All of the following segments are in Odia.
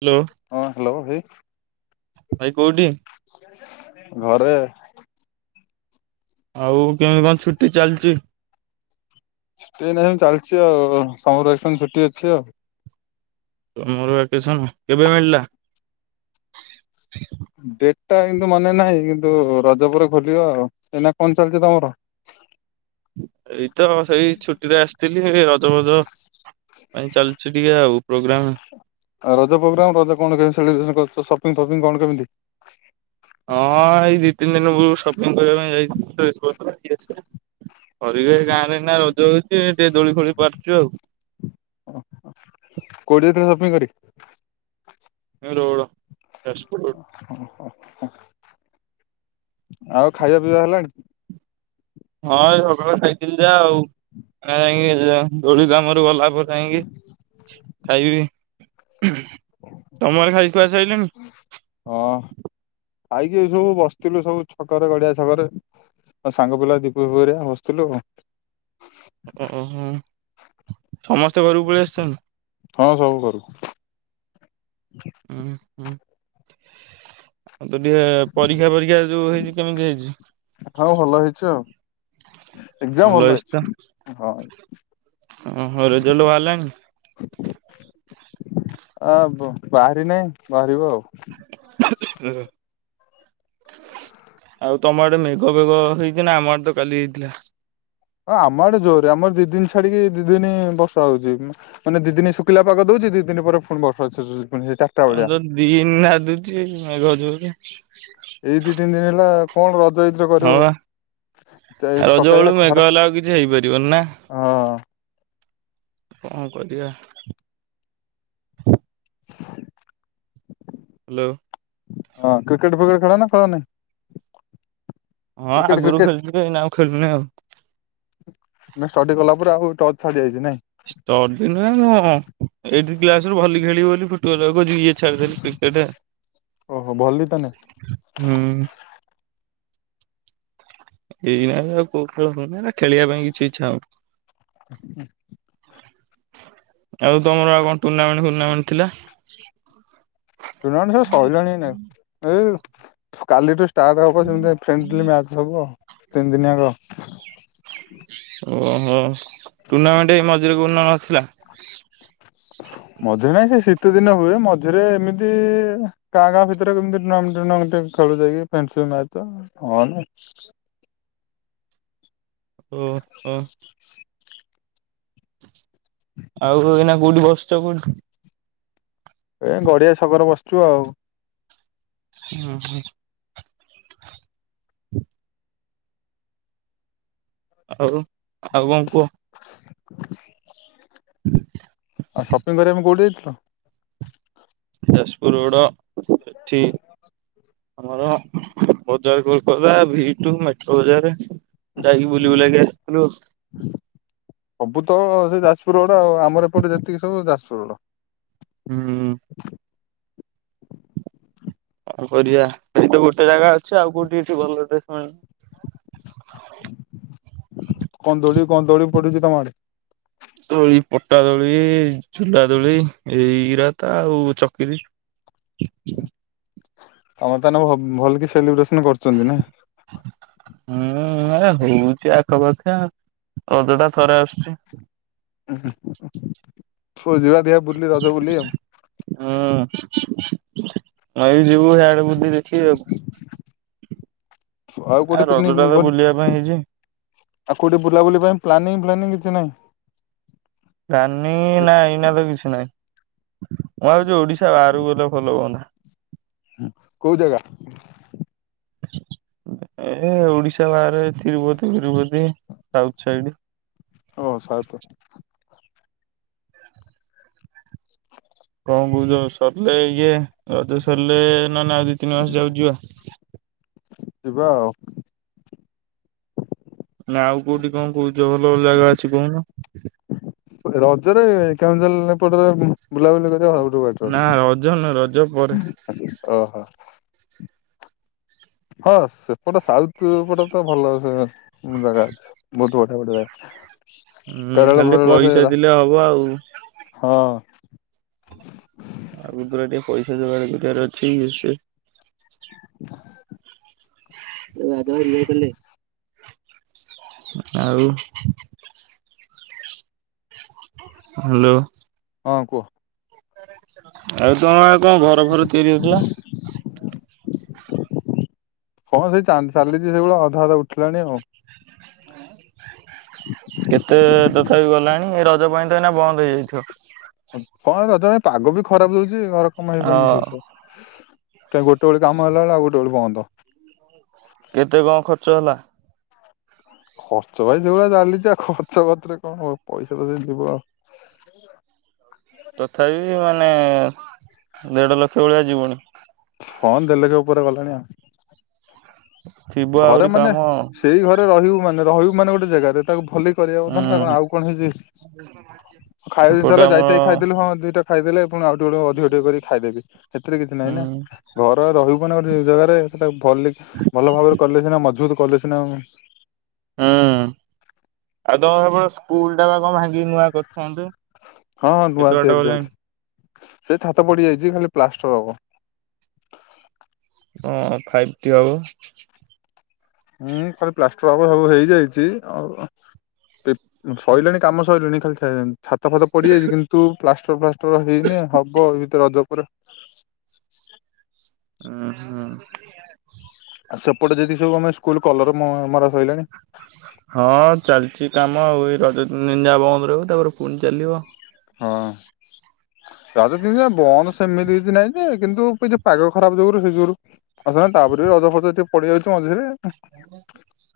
ହ୍ୟାଲୋ ହଁ ହ୍ୟାଲୋ ଭାଇ। ଭାଇ। କୋଉଠି ଘରେ ଆଉ କେମିତି କଣ ଛୁଟି ଚାଲିଛି? ଛୁଟି ନାହିଁ ଚାଲିଛି ଆଉ ସମର ଭାକେସନ୍ ଛୁଟି ଅଛି ଆଉ। ସମର ଭାକେସନ କେବେ ମିଳିଲା? ଡେଟ ଟା କିନ୍ତୁ ମାନେ ନାହିଁ କିନ୍ତୁ ରଜ ପରେ ଖୋଲିବ ଆଉ ଏଇନା କଣ ଚାଲିଛି ତମର? ଏଇ ତ ସେଇ ଛୁଟି ରେ ଆସିଥିଲି ର ଜ ଭଜ ପାଇଁ ଚାଲିଚି ଟିକେ ଆଉ ପ୍ରୋଗ୍ରାମ। ଆଉ ରଜ ପ୍ରୋଗ୍ରାମ ରଜ କଣ କେମିତି ସେଲିବ୍ରେସନ କରୁଛ ସପିଙ୍ଗ ଫପିଙ୍ଗ କଣ କେମିତି? ହଁ ଏଇ ଦି ତିନି ଦିନ ପୂର୍ବରୁ ସପିଙ୍ଗ କରିବା ପାଇଁ ଯାଇ ଥିଲି ଡ୍ରେସ୍ ପତ୍ର କିଣିଛି କରିବି ଆଉ ଗାଁ ରେ ନା ରଜ ହଉଛି। ଟିକେ ଦୋଳି ଫୋଳି ପାରୁଛୁ ଆଉ। ମୁ କରି ରୋଡ ଯାଜପୁର ଓ ରୋଡ। ହ ହୋ। ଆଉ ଖାଇବା ପିଇବା ହେଲାଣି? ହଁ ଏ ସକାଳୁ ଖାଇଥିଲି ଯା ଆଉ ଆ ଦୋଳି କାମରେ ଗଲା [unintelligible] ଆଣିକି ଖାଇବି। ତମର ଖାଇ କୁଆସାରିଲଣିି? ହଁ ଖାଇକି ସବୁ ବସିଥିଲୁ ସବୁ ଛକରେ ଗଡିଆ ଛକରେ ସାଙ୍ଗ ପିଲା ଦୀପୁ ଫିଫୁ ହେରିକା ବସିଥିଲୁ ଆଉ। ଉଁ ହୁଁ। ସମସ୍ତେ ଘରୁକୁ ପରି ଆସିଛନ୍ତି? ହଁ ସବୁ କରୁ ଉଁ। ହୁଁ। ତୁ ଟିହେ ପରୀକ୍ଷା ଫରୀକ୍ଷା ଯୋଉ ହେଇଚି କେମିତି ହେଇଚି? ହଁ ଭଲ ହେଇଛି ଆଉ ଏକ୍ଜାମ ଭଲ ହେଇଚି ହେଇଛି। ତ ହଁ ଅହଁ ରେଜଲ୍ଟ୍ ବାହାରିଲାଣି? ଆଁ ବ ବାହାରି ନେଇ ବାହାରିବ ଆଉ। ଆଉ ତମ ଆଦେ ମେଘ ଫେଗ ହେଇଚି ନା? ଆମ ଆଡେ ତ କାଲି ହେଇଥିଲା। ହଁ ଆମରେ ଜୋରରେ ଆମର ଦି ଦିନ୍ ଛାଡିକି ଦି ଦିନି ବର୍ଷା ହୋଉଚି ମାନେ ଦି ଦିନ ଶୁଖିଲା ପାଗ ଦୋଉଛି ଦି ଦିନି ପରେ ପୁଣି ବର୍ଷା ଛେଚୁଚି। ହଁ ଯୋଉ ଦିନ୍ ନାଦୁଚି ମେଘ ଜୋରେ। [inaudible] ଏଇ ଦିି ତିନ୍ ଦିନ୍ ହେଲା କଣ ର ହଁ ବା ରଜ ସକାଳିଆ ବେଳୁ ଖରା ମେଘ ହେଲେ ଆଉ କିଛି ହେଇପାରିବନି ନା। ହଁ। କଁ କରିବା? ହାଲୋ। ହଁ କ୍ରିକେଟ୍ ଫିକେଟ୍ ଖେଳ ନା ଖେଳନି? ହଁ ଆଗରୁ ଖେଳୁଥିଲି ଏଇନା ଆଉ ଖେଳୁନି ଆଉ। ନା ଷ୍ଟଡି କଲା ପରେ ଆଉ ଟଚ୍ ଛାଡି ଯାଇଚି ନାଇ? ସ୍ଟଡି ନୁହଁ ମୁ ଏଇଟ୍ କ୍ଲାସ୍ ରୁ ଭଲି ଖେଳିବି ବୋଲି ଫୁଟବଲ ଆଉ ଇଏ ଛାଡିଦେଲି କ୍ରିକେଟ ଓହୋ ଭଲି ତ ନାଇଁ ହୁଁ। ଏଇନାକେ ଆଉ କୋଉ ଖେଳ ମାନେ ଏଇନା ଖେଳିବା ପାଇଁ କିଛି ଇଚ୍ଛା ଆଉ ତମର ଆଉ କଣ ଟୁର୍ଣ୍ଣାମେଣ୍ଟ ଫୁର୍ଣ୍ଣମେଣ୍ଟ ଥିଲା? ଟୁର୍ଣ୍ଣାମେଣ୍ଟ ସବୁ ସରିଲାଣି ନାଇଁ ଏଇ କାଲିଠୁ ଷ୍ଟାଟ୍ ହବ ଜସମ୍ତି ଫ୍ରେଣ୍ଡ୍ ଲି ମ୍ୟାଚ୍ ହବ ତିନି ଦିନ୍ ଆକ। ଉଁ ଟୁର୍ଣ୍ଣାମେଣ୍ଟ୍ ଏଇ ମଝିରେ କୋଉଦିନ ଥିଲା। ମଝରେ ନାଇଁ ସେ ଶୀ ତେ ଦିନ ହୁଏ ମଝିରେ ଏମିତି ଗାଁ ଗାଁ ଭିତରେ କେମିତି ନମିନ୍ଟ୍ ନମିନ୍ଟ୍ ଖେଳୁ ଯାଇକି ଫ୍ରେଣ୍ଡସିପ୍ ମ୍ୟାଚ ହଁ ଓ ହୋ। ଆଉ ଏଇନା କୋଉଠି ବସିଛ କୋଉଠି? ଏ ଗଡିଆ ଛକରେ ବସିଚୁ ଆଉ। ହୁଁ ହୁଁ। ଆଉ ଆଉ କଣ କୁହ? ଆଉ ସପିଙ୍ଗ କରିବାପାଇଁ କୋଉଠି ଯାଇଥି ଯାଜପୁର ରୋଡ ଏଠି ଆମର ବଜାର କୋଲ ଭି ଟୁ ମେଟ୍ରୋ ବଜାର ଯାଇକି ବୁଲିବୁଲି ଆସିଥିଲୁ। ସବୁ ସେ ଯାଜପୁର ରୋଡ ତ ଆମର ଏପଟେ ଯେତିକ ସବୁ ଦାସ ଓଃ। ହୁଁ କଣ କରିବା ସେଇ ତ ଗୋଟିଏ ଜାଗା ଅଛି ଆଉ କୋଉଠି ଭଲ ଦେରେ କନ୍ଦଳିବୁ। କଣ ଦୋଳି ପଡିଛି ତମ ଆଡେ ଦୋଳି ପଟା ଦୋଳି ଝୁଲା ଦୋଳି ଏଇଗୁରକା ଆଉ ଚକ୍ରୀ ଅଳତା ନ ଭଲକି ସେଲିବ୍ରେଶନ କରୁଛନ୍ତି ନା। ହୁଁ ବୁଲୁଚି ଆଖପଖ ରଜ ଟା ଥରେ ଆସୁଛି। ଓ ହଁ। କୁଆ ଯିବା ବୁଲି ରଜ ବୋଲିୁଲି ଆ ରହିଯିବୁ ଇଆଡେ ବୋଧେ ି ଦେଖି ଦବୁ। ଆଉ ଆ କୋଉଠି ପିକନିକ ରଜ ଟା ତ କୋଉଠି ବୁଲିବା ପାଇଁ ହେଇଛି। ଆଉ କୋଉଠି ବୁଲାବୁଲି ପାଇଁ ପ୍ଲାନିଂ ଫ୍ଲାନିଂ କିଛି ନାହିଁ। ପ୍ଲାନିଙ୍ଗ ନାହିଁ ଏଇନା ତ କିଛି ନହିଁ। ମୁଁ ଭାବୁଛି ଓଡିଶା ବାହାରକୁ ଗଲେ ଭଲ ହଁତ କୋଉ ଜାଗା? ଏ ଓଡିଶା ବାହାରେ ତିରୁପତି ଫିରୁପତି ସାଉଥ ସାଇଡ। ଓ ସାଉଥ। କଣ କହୁଚ? ସରିଲେ ଇଏ। ରଜ ସରିଲେ ନହନେ ଆଉ ଦି ତିନି ମାସ ଯାଉକ ଯିବା। ଯିବା ଆଉ। ନା ଆଉ କୋଉଠି କଣ କହୁଛ ଭଲ ଭଲ ଜାଗା ଅଛି କହୁନ? ରଜରେ [unintelligible] ବୁଲାବୁଲି ନା କରିବା ରଜ ନୁହଁ ରଜ ସବୁଠୁଁ ପରେ ବେଟର। ଅହୋ। ହଁ, ସେପଟେ ସାଉଥ ପଟେ ତ ଭଲ ସେ ମୁଁ ଜାଗା ଅଛି। ବହୁତ ପଢ଼ା ପଢ଼ି ଦରକାର। ହୁଁ ଖାଲି ଟ ପଇସା ଦିଲେ ହବ ଆଉ। ହଁ [inaudible] ଆଗୁକୁ ପୁରା ଟିକେ ପଇସା ଯୋଗାଡ଼ କରିବାରାଅଛି ସେ। ଆପଣ ୟେ କଲେ? ଆଉ? ହାଲୋ। ହଁ କୁହ। ଆଉ? ତମର କଣ ଘର ଭର ତିଆରି ହଉଥିଲା? ହଁ ସେଇ ଚା ଚାଲିଛି ସେଇବଳିଆ ଅଧା ଅଧା ଉଠିଲାଣି ଆଉ। [inaudible] କେତେ ତଥାପି ଗଲାଣି ଏ ରଜ ପାଇଁ? [unintelligible] ବନ୍ଦ ହେଇଯାଇଥିବ। କଣ ତମେ ପାଗ ବି ଖରାପ ଦଉଚି। ଚି। ଘର କାମ ହାଇପରୁନି ହଁ ଠିକ୍ ସେ। କାଇଁ ଗୋଟେ ବେଳେ କାମ ହେଲା ବେଳେ ଆଉ ଗୋଟେ ବେଳେ ବନ୍ଦ। ଚଲା ଖର୍ଚ୍ଚ ଭାଇ ସେଭଳିଆ ଚାଲିଚି ଆଉ ଖର୍ଚ୍ଚ ପତରେ କଣ ହ ପଇସା ତ ସେ ଯିବ ଆଉ। ତଥାପି ମାନେ ଦେଢ ଲକ୍ଷ ଭଳିଆ ଯିବଣି। ହଁ ଦେଢ଼ଲକ୍ଷ ଉପରେ ଗଲାଣି ଆଉ। ଥିବ ଘରେ ଆହୁରି ମାନେ କାମ ସେଇ ଘରେ ରହିବୁ ମାନେ ରହିବୁ ମାନେ ଗୋଟେ ଜାଗାରେ ତାକୁ ଭଲକି କରିବା କଥା ନା ହୁଁ ଆଉ କଣ ହେଇଚି ଖାଇବା ଜିନଷ ଏପଟେ ହେଲା ଆମର ଯାଇତାଇ ଖାଇଦେଲୁ ହଁ ଦିଟା ଖାଇଦେଲେ। ଆଉ ଟିକେ ବେଳ ଅଧିକ ଟିକେ କରି ଖାଇଦେବି। ସେଥିରେ କିଛି ନହିଁ ହୁଁ ନା। ଘର ରହିବନା ଗୋଟେ ଜାଗାରେ ସେଟା ଭଲକି ଭଲ ଭାବରେ ମଜବୁତ କଲେଶିନା ହ ହୁଁ। ଆଉ ତମ ସେପ ସ୍କୁଲ ଟା ବା କଣ ଭାଙ୍ଗିକ ନୂଆ କରୁଚନ୍ତି। ହଁ ହଁ ନୁଆ ତିଆରି ଚାଲିଛି। ସେ ଛାତ ପଡିଯାଇଚି ଖାଲି ପ୍ଲାଷ୍ଟର ହବ। ହଁ ଫାଇଭ୍ଟି ଆଉ ହୁଁ ଖାଲି ପ୍ଲାଷ୍ଟର ହବ। ସବୁ ହେଇଯାଇଚି ଆଉ ଶରିଲାଣି କାମ ସରିଲାଣି ଖାଲି [inaudible] ଛାତ ଫାତ ପଡିଯାଇଚି କିନ୍ତୁ ପ୍ଲାଷ୍ଟ ଶୁଭ ତ ହେଇନି ହବ ଏ ଭିତରେ ରଜକୁ ପୁର ଉଁ ହୁଁ। ଆଉ ସେପଟେ ଯଦି ସବୁ ଆମେ ସ୍କୁଲ କଲର ମରା ସଇଲାଣି ହଁ ଚାଲିଛି। କାମ ଆଉ ଏଇ ରଜ ନିନ୍ ଜା ବନ୍ଦ ରହିବ ତାପରେ ପୁଣି ଚାଲିବ। ହଁ ରଜ ଦିନ ଜା ବନ୍ଦ ସେମିତି କିଛି ନାହିଁ ଯେ କିନ୍ତୁ ଏଇଯ ପାଗ ଖରାପ ଯୁଗୁରୁ ସେ ଯୁଗୁରୁ ଆସ ମାନେ ତାପରେ ବି ରଜ ଫଜ [unintelligible] ପଡିଯାଉଛି ମଝିରେ।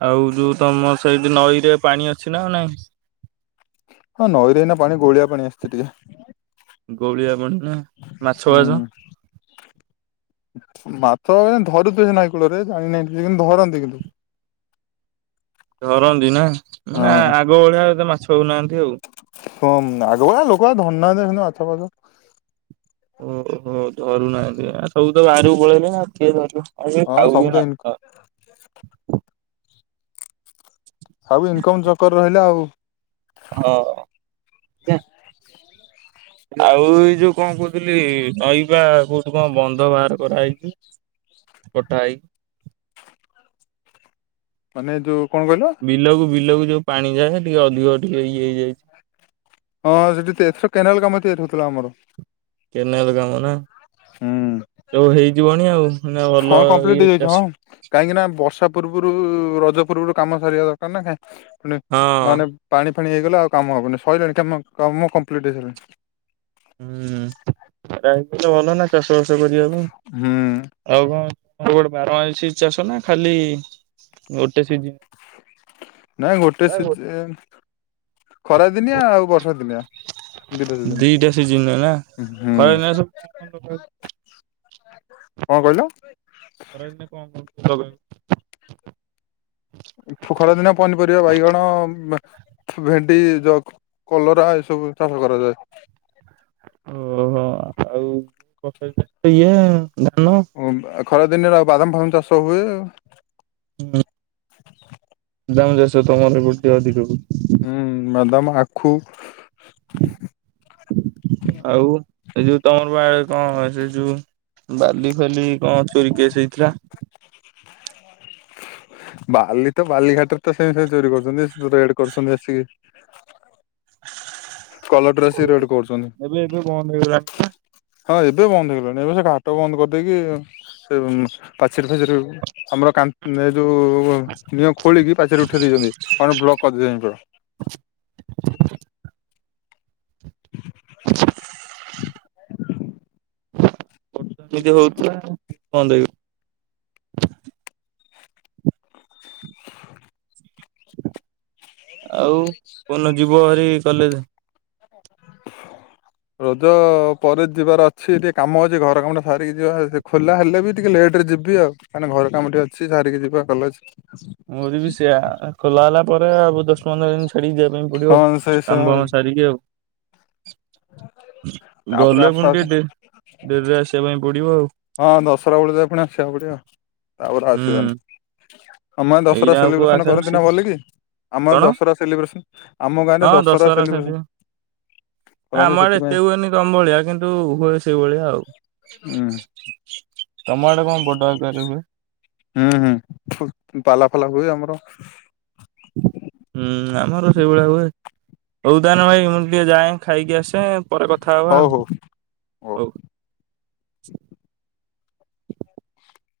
ଆଉ ଯୋଉ ତମର ସେଇଠି ନଈରେ ପାଣି ଅଛି ନା ଆଉ ନାହଁ? ହଁ ନଈରେ ଏଇନା ପାଣି ଗୋଳିଆ ପାଣି ଆସିଛି ଟିକେ। ଗୋଳିଆ ପାଣି ନା ମାଛ ଭାଜ ହୁଁ ମାଛ ଆଜ୍ଞା ଧରୁଥିବେ ସେ ନଈ କୂଳରେ ଜାଣିିନାହିଁ ଟିକେ କିନ୍ତୁ ଧରନ୍ତି କିନ୍ତୁ। ଧରନ୍ତି ନା। ମାନେ ହଁ ଆ--ଆଗ ଭଳିଆ ଏତେ ମାଛ। ହଉନାହାନ୍ତି ଆଉ। ହଁମ୍ ଆଗ ଭଳିଆ ଲୋକ ଆଉ ଧରୁ ନାହାଁନ୍ତି ସେମତି ମାଛଫାଛ। ଓହୋ ଧରୁନାହାଁନ୍ତି ଆ ସବୁ ତ ବାହାରକୁ ପଳେଇଲେଣି, ଆଉ କିଏ ଧରିବ? ଆଉ କିଏ ଖାଉ ହଁ ସବୁ ବି ତ ନାହିଁ ଇନ ତ? ଆଉ ଇନକମ୍ ଚକରେ ରହିଲେ ଆଉ। ହଁ ଜ୍ଞା। ଆଉ ଏଇ ଯୋଉ କଣ କହୁଥିଲି ନଈବା କୋଉଠୁ କଣ ବନ୍ଧ ବାହାର କରାହେଇଛି କଟା ହେଇକି? ମାନେ ଯୋଉ କଣ କହିଲ ବିଲକୁ ବିଲକୁ ଯୋଉ ପାଣି ଯାଏ ଟିକେ ଅଧିକ ଟିକେ ଇଏ ହେଇଯାଇଛି। ହଁ ସେଠି ତ ଏଥର କେନାଲ କାମ ତିଆରି ହଉଥିଲା ଆମର। କେନାଲ କାମ ନା। ହୁଁ ସବୁ ହେଇଯିବଣି ଆଉ ନା ଭଲ ହଁ କମ୍ପ୍ଲିଟ ଇଏ ହେଇଯାଇଛି। ଚାଷୀ ହଁ କାହିଁକି ନା ବର୍ଷା ପୂର୍ବରୁ ରଜ ପୂର୍ବରୁ କାମ ସରିଆ ଦରକାର ନା କାଇଁ ଣି ହଁ। ନହେଲେ ପାଣି ପୁଣି ହେଇଗଲେ ଆଉ କାମ ହବନି ସଇଲାଣି କାମ କାମ କମ୍ପ୍ଲିଟ୍ ହେଇଗଲାଣି। ହୁଁ ଖରା ହେଇଥିଲେ ଭଲ ନା। ଟେସ୍ ଚାଷ କରିବାପାଇଁ ହୁଁ ଆଉ କଣ ଆ ଗୋଟ ବାରମାସି ଚାଷ ନା ଖାଲି ଗୋଟ୍ ନାଇଁ ଗୋଟେ ସିଜିନ୍। ଖରା ଦିନିଆ ଆଉ ବର୍ଷା ଦିନିଆ ଦିଇଟା ଦିଟା ସିଜିନ୍ ନା ଦିଦିନ ହୁଁ। ଖରାଦିନ ସବୁ କଣ କଣ ଲଗାହଉଛି? କଣ କହିଲ? ଖରା ଦିନେ କଣ କଣ? କିଛି ଲଗା ଇନି। ଖରାଦିନ ପନିପରିବା ବାଇଗଣ ଭେଣ୍ଡି କଲରା ଏ ସବୁ ଚାଷ କରାଯାଏ। ଓହୋ ଆଉ [unintelligible] ଇଏ ଧାନ ଖରା ଦିନରେ ଆଉ ବାଦାମ ଫାଦାମ ଚାଷ ହୁଏ ଆଉ। ହୁଁ। [inaudible] [unintelligible] ତମର ବର୍ଟି ଅଧିକକୁ ଖୁ ଆଉ ଏଇ ଯୋଉ ତମର ବା କଣ ସେ ଯୋଉ ବାଲି ଫାଲି କଣ ଚୋରି କେସ୍ ହେଇଥିଲା? ବାଲି ତ ବାଲିଘାଟରେ ତ ସେମି ଚୋରି କରୁଛନ୍ତି ରେଡ କରୁଛନ୍ତି ଆସିକି କଲର ଡ୍ରେସ ରେଡ କରୁଛନ୍ତି। ଏବେ ଏବେ ବନ୍ଦ ହେଇଗଲାଣି ପା ହଁ ଏବେ ବନ୍ଦ ହେଇଗଲାଣି ଏବେ ସେ ଘାଟ ବନ୍ଦ କରିଦେଇକି ସେ ପାଚେରି ଫାଚେରୀ ଆମର କା ଯୋଉ ନିୟମ ଖୋଳିକି ପାଚେରି ଉଠେଇ ଦେଇଛନ୍ତି କଣ ବ୍ଲକ କରିଦେଇଛନ୍ତି ପୁରା। ହ ଯଦି ହୋଉଥିଲା? କଣ ଦେବି? ଆଉ କଦିନ ଯିବ ଭାରି କଲେଜେ? ରଜ ପରେ ଯିବାର ଅଛି ଟିକେ କାମ ଅଛି ଘର କାମ ଟା ସାରିକି ଯିବା ଖୋଲା ହେଲେ ବି ଟିକେ ଲେଟ ରେ ଯିବି ଆଉ କାହିଁକି ଘର କାମ ଟିକେ ଅଛି ସାରିକି ଯିବା କଲେଜ୍। ମୋର ବି ସେଇଆ ଖୋଲା ହେଲା ପରେ ଆଉ ଦଶ ପନ୍ଦର ଦିନ ଛାଡିକି ଯିବା ପାଇଁ ପଡିବ ହଁ ସେ ସେ କାମ୍ ଫାମ ସାରିକି ଆଉ। ତାପରେ ଗଲେ ଆସ ପୁଣି ଆସ ଟିକେ ଡେରିରେ ଆସିବା ପାଇଁ ପୁଡ଼ିବ ଆଉ ହଁ ଦଶରା ବେଳକୁ ଫୁଣି ଆସିବାକୁ ପଡିବ। ଆହୁର ହୁଁ ଆସିବନି ଆମ ଦଶହରା ଏଇନା ଆଉ କୋଉ ସେଲିବ୍ରେସନ ଆଶା କରନ୍ତି ଅଛି ନା ଗଲିକ ଆମ କଣ ଦଶହରା ସେଲିବ୍ରେସନ ଆମ ଗାଁରେ ହଁ ଦଶହରା ସେଲିବ୍ରେସନ ସରିବ। ନା ଆମ କରେ ଆଡେ ଏତେ ସେଥିପାଇଁ ହୁଏନି ତମ ଭଳିଆ କିନ୍ତୁ ହୁଏ ହୁଁ। ହୁଁ। ତମ ଆଡେ କଣ ବଡ଼ ଆକାର ରେ ହୁଏ? ହୁଁ ହୁଁ ପାଲା ଫାଲା ହୁଏ ଆମର ହୁଁ ଆମର ସେଇଭଳିଆ ହୁଏ। ହଉଦାନ ଭାଇ ମୁଁ ଟିକେ ଯାଏଁ ଖାଇକି ଆସେ ପରେ କଥା ହେବା ହଉ ଆଉ ହଉ ହଉ।